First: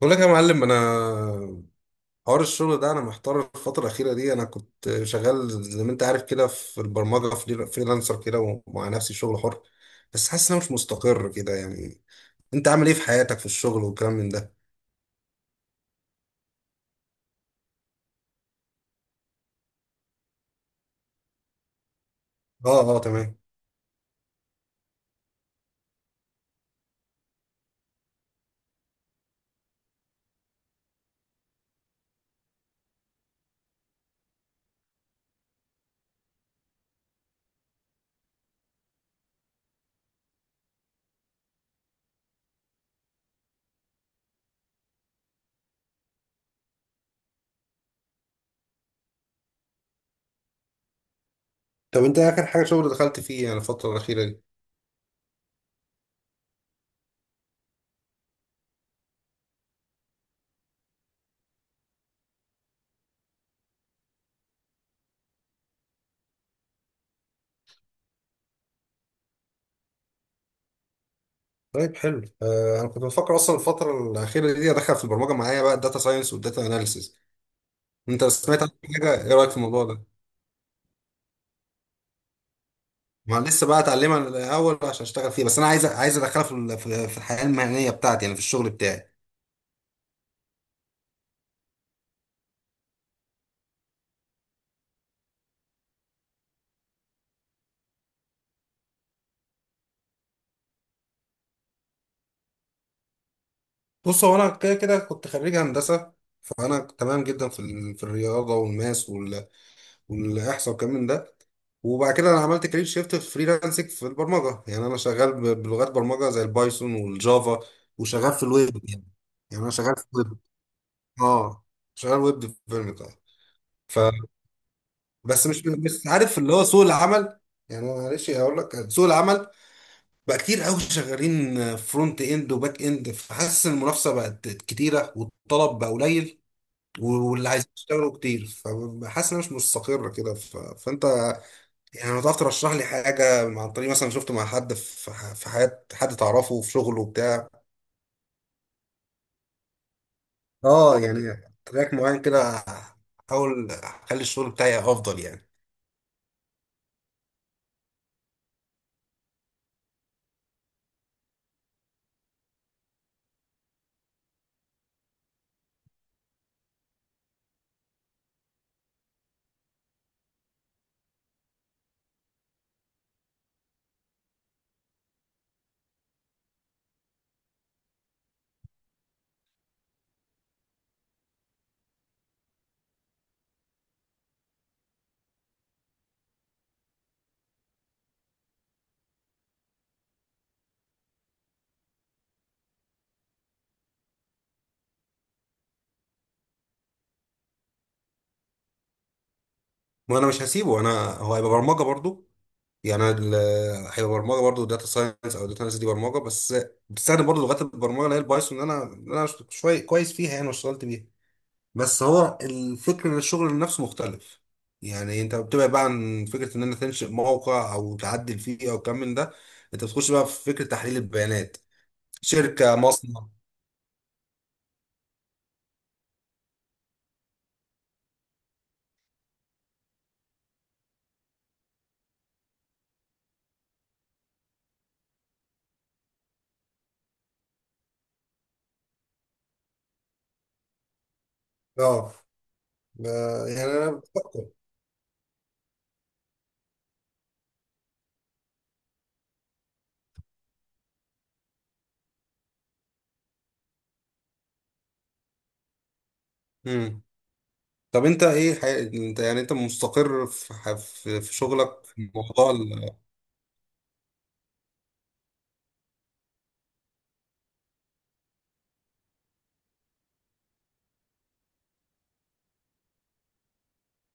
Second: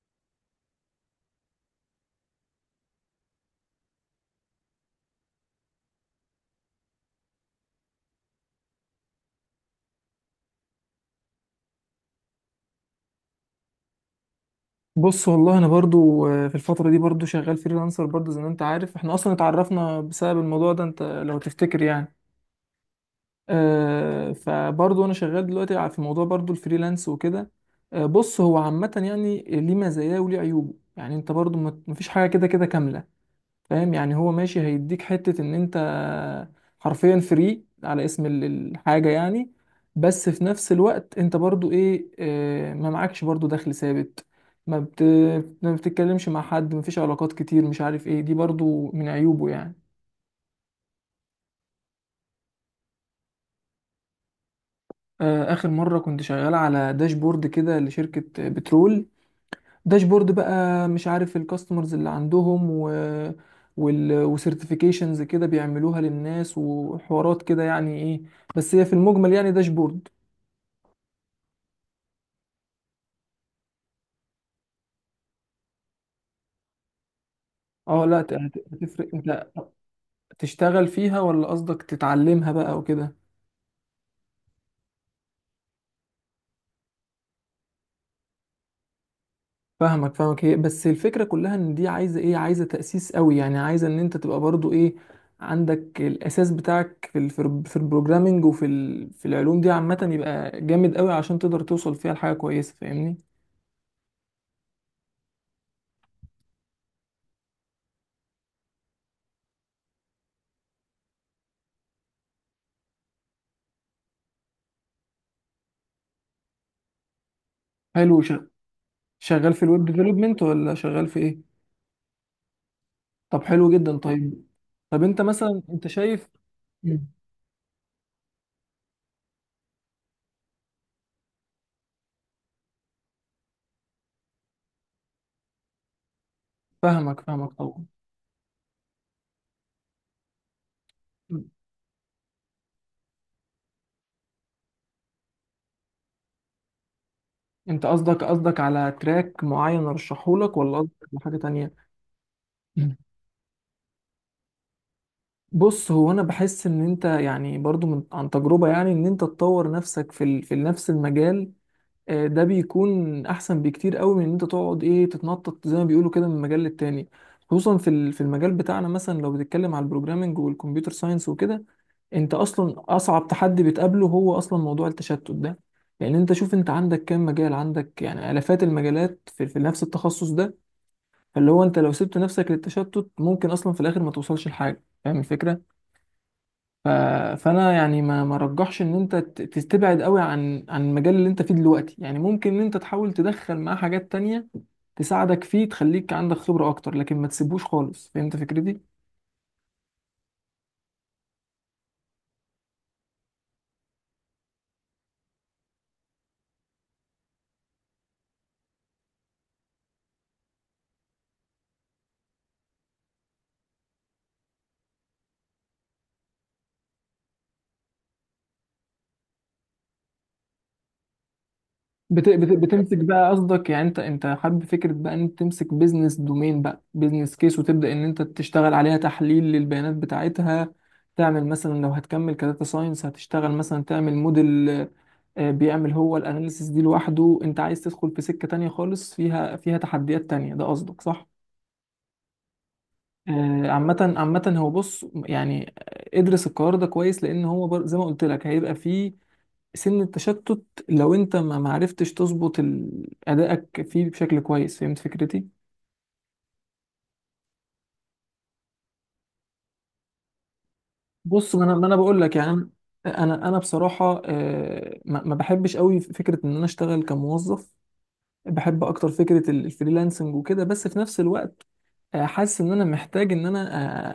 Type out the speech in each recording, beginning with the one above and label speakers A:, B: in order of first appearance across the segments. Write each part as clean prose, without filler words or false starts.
A: بقول لك يا معلم، انا حوار الشغل ده انا محتار الفتره الاخيره دي. انا كنت شغال زي ما انت عارف كده في البرمجه فريلانسر كده، ومع نفسي شغل حر، بس حاسس ان انا مش مستقر كده يعني. انت عامل ايه في حياتك في الشغل والكلام من ده؟
B: بص، والله انا برضو في الفتره دي برضو شغال فريلانسر، برضو زي ما انت عارف احنا اصلا اتعرفنا بسبب الموضوع ده، انت لو تفتكر يعني.
A: اه اه تمام.
B: فبرضو انا شغال دلوقتي في موضوع برضو الفريلانس وكده. بص، هو عامه يعني ليه مزاياه وليه عيوبه، يعني انت برضو مفيش حاجه كده كده كامله. فاهم يعني، هو ماشي هيديك حتة ان انت حرفيا فري على اسم الحاجة يعني. بس في نفس الوقت انت برضو ايه، ما معكش برضو دخل ثابت. ما بت... ما بتتكلمش مع حد، ما فيش علاقات كتير، مش عارف ايه، دي برضو من عيوبه يعني.
A: طب انت اخر حاجه شغل دخلت فيه يعني الفتره الاخيره دي؟
B: اخر مرة كنت شغال على داشبورد كده لشركة بترول. داشبورد بقى، مش عارف الكاستمرز اللي عندهم و وال وسيرتيفيكيشنز كده بيعملوها للناس وحوارات كده، يعني ايه، بس هي في المجمل يعني داشبورد.
A: طيب حلو آه، انا كنت بفكر اصلا الفتره الاخيره دي ادخل في البرمجه معايا بقى الداتا ساينس والداتا اناليسيز.
B: اه لا،
A: انت سمعت عن
B: هتفرق،
A: حاجه؟ ايه
B: انت
A: رايك في الموضوع ده؟
B: تشتغل فيها ولا قصدك تتعلمها بقى وكده؟
A: ما أنا لسه بقى اتعلمها الاول عشان اشتغل فيها، بس انا عايز عايز ادخلها في في الحياه المهنيه بتاعتي يعني في الشغل بتاعي.
B: فاهمك، فاهمك. هي بس الفكرة كلها ان دي عايزة ايه، عايزة تأسيس قوي، يعني عايزة ان انت تبقى برضو ايه، عندك الاساس بتاعك في البروجرامينج، وفي ال في العلوم دي عامة، يبقى جامد قوي عشان تقدر توصل فيها لحاجة كويسة، فاهمني؟
A: بص هو انا كده كده كنت خريج هندسه، فانا تمام جدا في في الرياضه والماس والاحصاء والكلام من ده. وبعد كده انا عملت كارير شيفت في فريلانسنج في البرمجه، يعني انا شغال بلغات برمجه زي البايثون والجافا،
B: حلو.
A: وشغال في الويب يعني.
B: شغال في
A: يعني انا
B: الويب
A: شغال في الويب،
B: ديفلوبمنت ولا شغال في ايه؟
A: اه، شغال ويب ديفلوبمنت اه.
B: طب حلو جدا.
A: ف
B: طيب. طب انت
A: بس
B: مثلا
A: مش
B: انت
A: مش
B: شايف.
A: عارف اللي هو سوق
B: مم.
A: العمل. يعني معلش اقول لك، سوق العمل بقى كتير قوي شغالين فرونت اند وباك اند، فحاسس ان المنافسه بقت كتيره والطلب بقى قليل،
B: فاهمك،
A: واللي
B: فاهمك
A: عايزين
B: طبعا.
A: يشتغلوا كتير، فحاسس انها مش مستقره كده. ف... فانت
B: مم.
A: يعني لو تعرف ترشح لي حاجه، عن طريق مثلا شفته مع حد في في حياه حد تعرفه في شغله بتاع.
B: انت قصدك قصدك على تراك معين ارشحه لك، ولا قصدك
A: اه
B: على حاجة
A: يعني
B: تانية؟
A: تراك معين كده،
B: مم.
A: احاول اخلي الشغل بتاعي افضل يعني.
B: بص، هو انا بحس ان انت يعني برضو من عن تجربة، يعني ان انت تطور نفسك في نفس المجال. ده بيكون احسن بكتير قوي من ان انت تقعد ايه، تتنطط زي ما بيقولوا كده من مجال للتاني. خصوصا في المجال بتاعنا، مثلا لو بتتكلم على البروجرامنج والكمبيوتر ساينس وكده، انت اصلا اصعب تحدي بتقابله هو اصلا موضوع التشتت ده. لان انت شوف، انت عندك كام مجال، عندك يعني الافات المجالات في نفس التخصص ده. فاللي هو انت لو سبت نفسك للتشتت ممكن اصلا في الاخر ما توصلش لحاجه، فاهم الفكره؟ ف... فانا يعني ما رجحش ان انت تبعد قوي عن المجال اللي انت فيه دلوقتي، يعني ممكن ان انت تحاول تدخل معاه حاجات تانية تساعدك فيه، تخليك عندك خبره اكتر، لكن ما تسيبوش خالص، فهمت فكرتي؟
A: ما انا مش هسيبه، انا هو هيبقى برمجه برضو. يعني هي برمجه برضه، داتا ساينس، او داتا ساينس دي برمجه بس، بتستخدم برضه لغات البرمجه اللي هي البايثون، اللي انا اللي انا شويه كويس فيها يعني واشتغلت بيها. بس هو الفكر ان الشغل نفسه مختلف. يعني انت بتبعد بقى عن فكره ان انت تنشئ موقع او تعدل فيه او كم من ده، انت بتخش بقى في فكره تحليل البيانات، شركه،
B: بتمسك
A: مصنع.
B: بقى قصدك، يعني انت حابب فكره بقى ان انت تمسك بيزنس دومين بقى، بيزنس كيس، وتبدا ان انت تشتغل عليها تحليل للبيانات بتاعتها؟ تعمل مثلا لو هتكمل كداتا ساينس هتشتغل مثلا تعمل موديل بيعمل هو الاناليسيس دي لوحده، انت عايز تدخل في سكه تانية خالص فيها تحديات تانية، ده قصدك صح؟
A: اه آه، يعني انا
B: عامة
A: بفكر.
B: عامة هو بص يعني، ادرس القرار ده كويس، لأن هو زي ما قلت لك هيبقى فيه سن التشتت. لو انت ما معرفتش تظبط ادائك فيه بشكل كويس، فهمت فكرتي؟
A: مم. طب انت ايه حي... انت يعني انت مستقر في، في
B: بص، ما انا
A: شغلك
B: ما انا
A: في
B: بقول لك
A: موضوع
B: يعني.
A: ال...؟
B: انا بصراحه ما بحبش قوي فكره ان انا اشتغل كموظف. بحب اكتر فكره الفريلانسنج وكده. بس في نفس الوقت حاسس ان انا محتاج ان انا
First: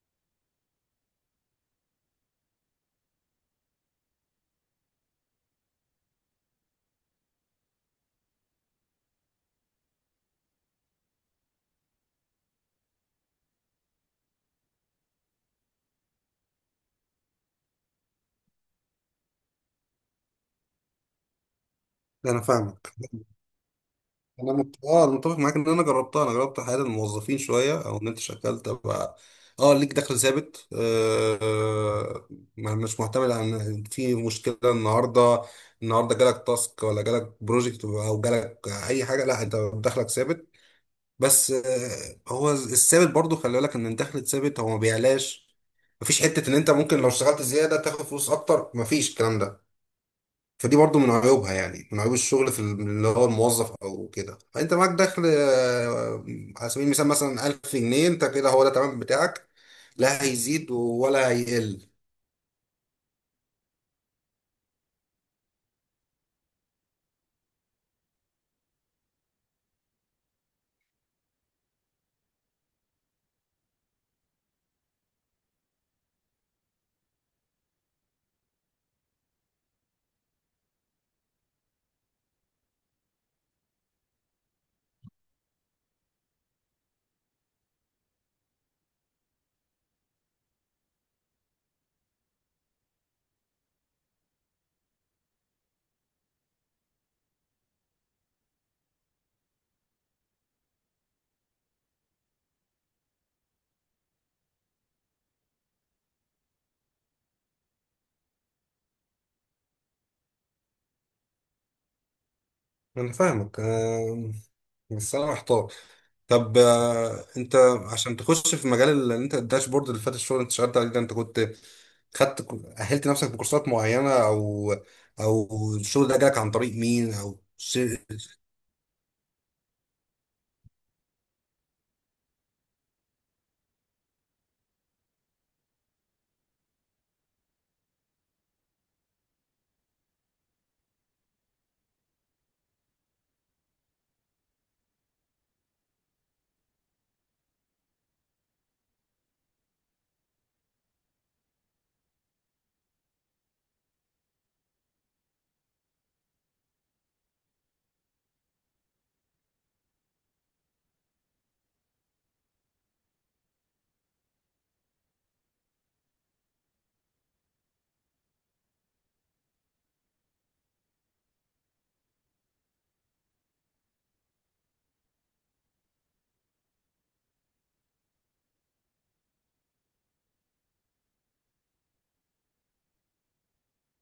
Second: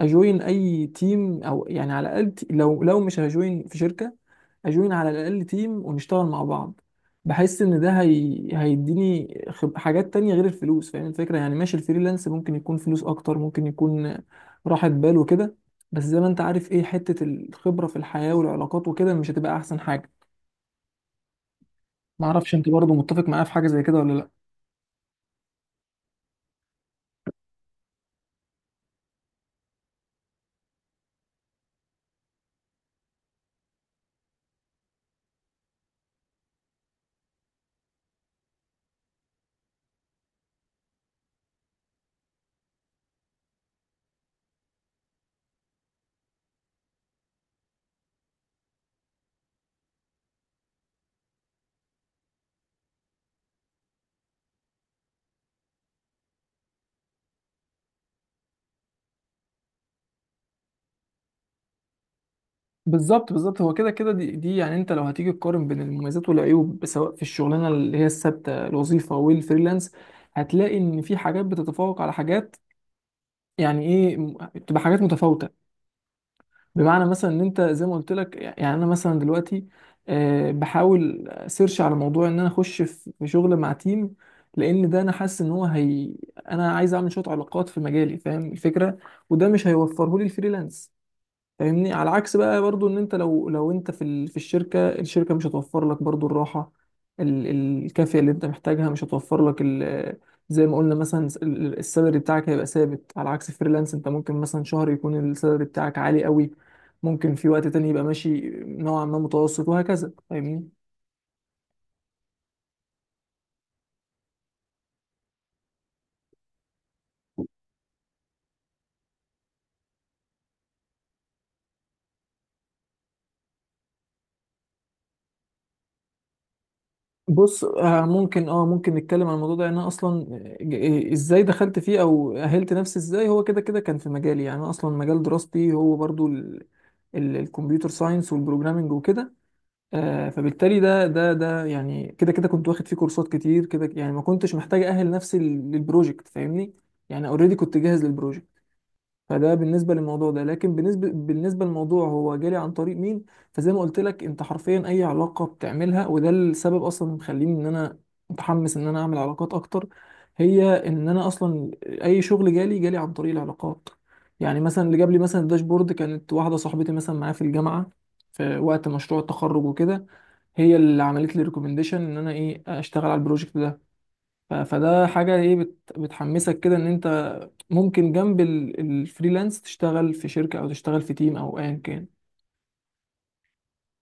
B: اجوين اي تيم، او يعني على الاقل، لو مش هجوين في شركه اجوين على الاقل تيم ونشتغل مع بعض. بحس ان ده هيديني حاجات تانية غير الفلوس، فاهم الفكره؟ يعني ماشي، الفريلانس ممكن يكون فلوس اكتر، ممكن يكون راحه بال وكده. بس زي ما انت عارف ايه، حته الخبره في الحياه والعلاقات وكده مش هتبقى احسن حاجه؟
A: انا
B: معرفش انت برضه
A: فاهمك.
B: متفق معايا في حاجه زي كده ولا لا.
A: انا مت... اه انا متفق معاك، ان انا جربتها، انا جربت حياه الموظفين شويه، او ان انت شغال تبقى اه، ليك دخل ثابت، آه آه، مش معتمد على ان في مشكله النهارده. النهارده جالك تاسك ولا جالك بروجكت او جالك اي حاجه، لا انت دخلك ثابت. بس آه، هو الثابت برضو خلي بالك ان الدخل الثابت هو ما بيعلاش. مفيش حته ان انت ممكن لو اشتغلت زياده تاخد فلوس اكتر، مفيش الكلام ده. فدي برضو من عيوبها، يعني من عيوب الشغل في اللي هو الموظف او كده. فانت معاك دخل آه، على سبيل المثال مثلا 1000 جنيه، انت كده هو ده تمام بتاعك، لا هيزيد ولا هيقل.
B: بالظبط، بالظبط. هو كده كده دي يعني انت لو هتيجي تقارن بين المميزات والعيوب سواء في الشغلانه اللي هي الثابته الوظيفه والفريلانس، هتلاقي ان في حاجات بتتفوق على حاجات. يعني ايه، بتبقى حاجات متفاوته. بمعنى مثلا ان انت زي ما قلت لك، يعني انا مثلا دلوقتي بحاول سيرش على موضوع ان انا اخش في شغل مع تيم، لان ده انا حاسس ان هو هي انا عايز اعمل شويه علاقات في مجالي، فاهم الفكره؟ وده مش هيوفره لي الفريلانس، فاهمني؟ على عكس بقى برضو ان انت لو انت في الشركه مش هتوفر لك برضو الراحه، الكافيه اللي انت محتاجها، مش هتوفر لك زي ما قلنا مثلا، السالري بتاعك هيبقى ثابت، على عكس فريلانس انت ممكن مثلا شهر يكون السالري بتاعك عالي قوي، ممكن في وقت تاني يبقى ماشي نوعا ما متوسط، وهكذا فاهمني؟
A: انا فاهمك آه، بس انا محتار. طب آه، انت عشان تخش في مجال اللي انت الداشبورد اللي فات، الشغل اللي انت اشتغلت عليه ده، انت كنت خدت، اهلت نفسك بكورسات معينة، او او الشغل ده جالك عن طريق مين او
B: بص،
A: ش-؟
B: ممكن نتكلم عن الموضوع ده. يعني انا اصلا ازاي دخلت فيه او اهلت نفسي ازاي، هو كده كده كان في مجالي، يعني انا اصلا مجال دراستي هو برضو الكمبيوتر ساينس والبروجرامنج وكده. فبالتالي ده يعني كده كده كنت واخد فيه كورسات كتير كده، يعني ما كنتش محتاج اهل نفسي للبروجكت، فاهمني؟ يعني اوريدي كنت جاهز للبروجكت. فده بالنسبه للموضوع ده، لكن بالنسبه للموضوع هو جالي عن طريق مين، فزي ما قلت لك، انت حرفيا اي علاقه بتعملها، وده السبب اصلا اللي مخليني ان انا متحمس ان انا اعمل علاقات اكتر. هي ان انا اصلا اي شغل جالي عن طريق العلاقات. يعني مثلا اللي جاب لي مثلا الداشبورد كانت واحده صاحبتي مثلا معايا في الجامعه في وقت مشروع التخرج وكده، هي اللي عملت لي ريكومنديشن ان انا ايه، اشتغل على البروجكت ده. فده حاجة ايه، بتحمسك كده ان انت ممكن جنب الفريلانس تشتغل في شركة، او تشتغل في تيم، او ايا كان.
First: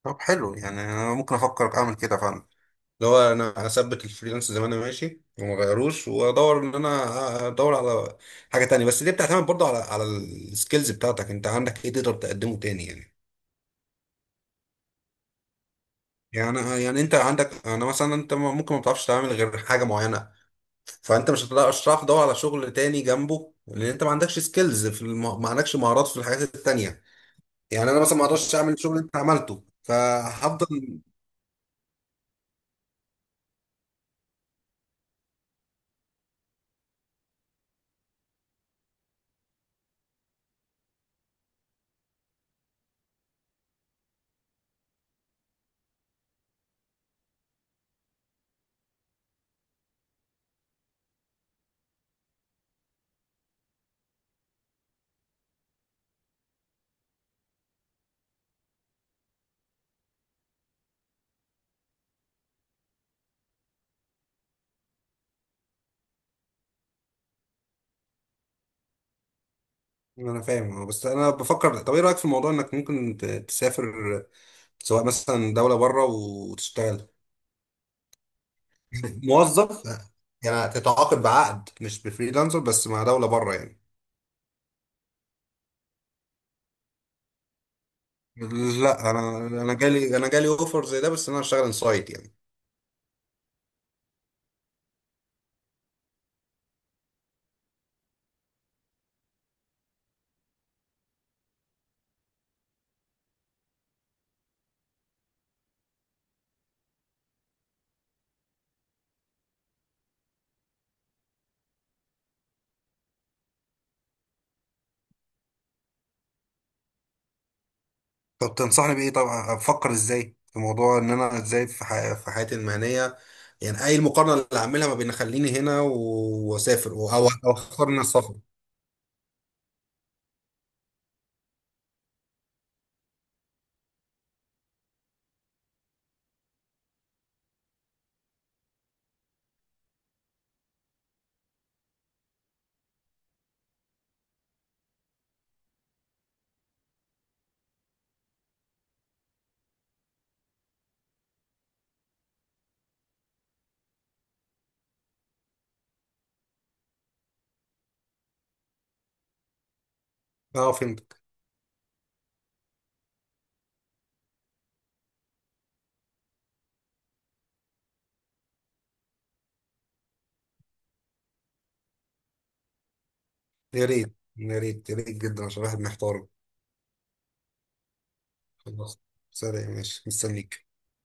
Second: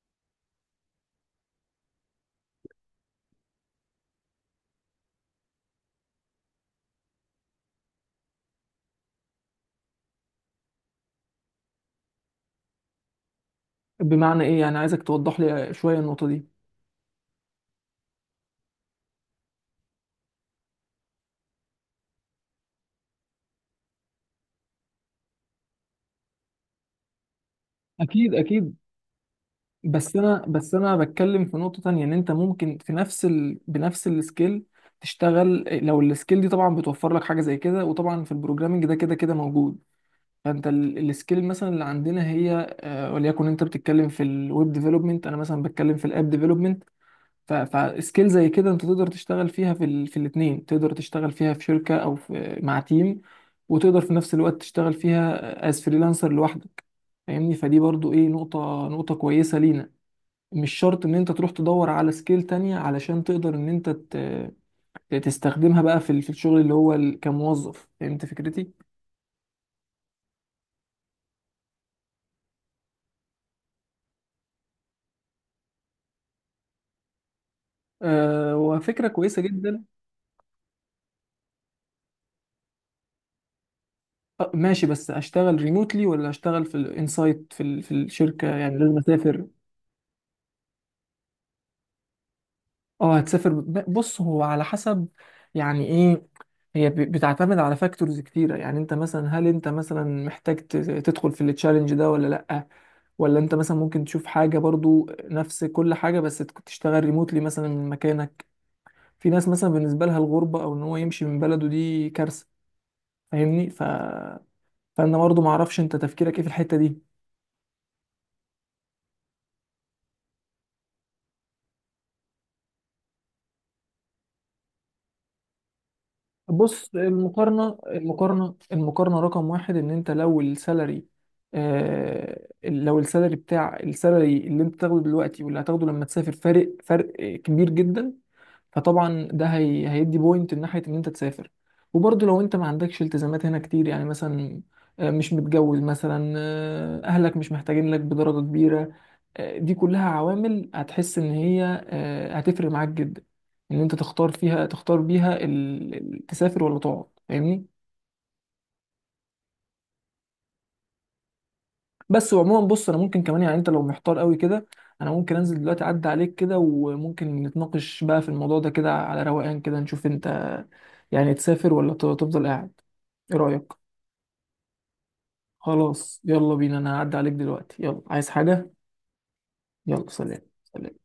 A: طب حلو، يعني انا ممكن افكر اعمل كده فعلا. اللي هو انا هثبت الفريلانس زي ما انا ماشي وما غيروش، وادور ان انا ادور على حاجه تانية. بس دي بتعتمد برضو على السكيلز بتاعتك، انت عندك ايه تقدر تقدمه تاني يعني.
B: بمعنى ايه يعني؟ عايزك توضح لي شوية النقطة دي.
A: يعني انت عندك، انا مثلا انت ممكن ما بتعرفش تعمل غير حاجه معينه، فانت مش هتعرف تدور على شغل تاني جنبه، لان انت ما عندكش سكيلز في الم... ما عندكش مهارات في الحاجات التانية. يعني انا مثلا ما
B: اكيد،
A: اقدرش اعمل
B: اكيد،
A: الشغل اللي انت عملته،
B: بس انا
A: فهفضل.
B: بتكلم في نقطة تانية، ان انت ممكن بنفس السكيل تشتغل، لو السكيل دي طبعا بتوفر لك حاجة زي كده، وطبعا في البروجرامنج ده كده كده موجود. فانت السكيل مثلا اللي عندنا هي وليكن انت بتتكلم في الويب ديفلوبمنت، انا مثلا بتكلم في الاب ديفلوبمنت. فسكيل زي كده انت تقدر تشتغل فيها في الاتنين، تقدر تشتغل فيها في شركة، او مع تيم، وتقدر في نفس الوقت تشتغل فيها از فريلانسر لوحدك، فاهمني؟ فدي برضو ايه، نقطة كويسة لينا. مش شرط ان انت تروح تدور على سكيل تانية علشان تقدر ان انت تستخدمها بقى في الشغل اللي هو كموظف، فهمت فكرتي؟
A: انا فاهم اه، بس انا بفكر، طب ايه رايك في موضوع انك ممكن تسافر؟ سواء مثلا دوله بره وتشتغل
B: أه، وفكرة كويسة جدا.
A: موظف. يعني تتعاقد بعقد مش بفريلانسر، بس مع دوله بره يعني.
B: أه ماشي، بس اشتغل ريموتلي ولا اشتغل في الانسايت في الشركة، يعني لازم
A: لا انا،
B: اسافر؟
A: انا جالي اوفر زي ده، بس انا هشتغل انسايد يعني.
B: اه هتسافر. بص، هو على حسب، يعني ايه. هي بتعتمد على فاكتورز كتيرة، يعني انت مثلا هل انت مثلا محتاج تدخل في التشالنج ده ولا لأ، ولا انت مثلا ممكن تشوف حاجة برضو نفس كل حاجة بس تشتغل ريموتلي مثلا من مكانك. في ناس مثلا بالنسبة لها الغربة او ان هو يمشي من بلده دي كارثة، فاهمني؟ فانا برضو معرفش انت تفكيرك ايه في الحتة دي.
A: طب تنصحني بايه؟ طبعا افكر ازاي في موضوع ان انا ازاي في حي... في حياتي المهنيه. يعني اي المقارنه اللي هعملها ما بين اخليني هنا
B: بص،
A: واسافر، او أو اختار ان أنا اسافر؟
B: المقارنة رقم واحد، ان انت لو السالري اللي انت تاخده دلوقتي واللي هتاخده لما تسافر، فرق كبير جدا. فطبعا ده هيدي بوينت من ناحيه ان انت تسافر. وبرضه لو انت ما عندكش التزامات هنا كتير، يعني مثلا مش متجوز مثلا، اهلك مش محتاجين لك بدرجه كبيره، دي كلها عوامل هتحس ان هي هتفرق معاك جدا ان انت تختار فيها، تختار بيها تسافر ولا تقعد، فاهمني؟
A: اه فهمت.
B: بس وعموما بص، انا ممكن كمان يعني، انت لو محتار قوي كده انا ممكن انزل دلوقتي اعدي عليك كده، وممكن نتناقش بقى في الموضوع ده كده على روقان كده، نشوف انت يعني تسافر ولا تفضل قاعد. ايه رأيك؟
A: يا ريت، يا ريت، يا ريت جدا، عشان الواحد
B: خلاص
A: محتار.
B: يلا بينا، انا هعدي عليك دلوقتي. يلا، عايز حاجة؟
A: خلاص، سلام، ماشي،
B: يلا، سلام
A: مستنيك.
B: سلام.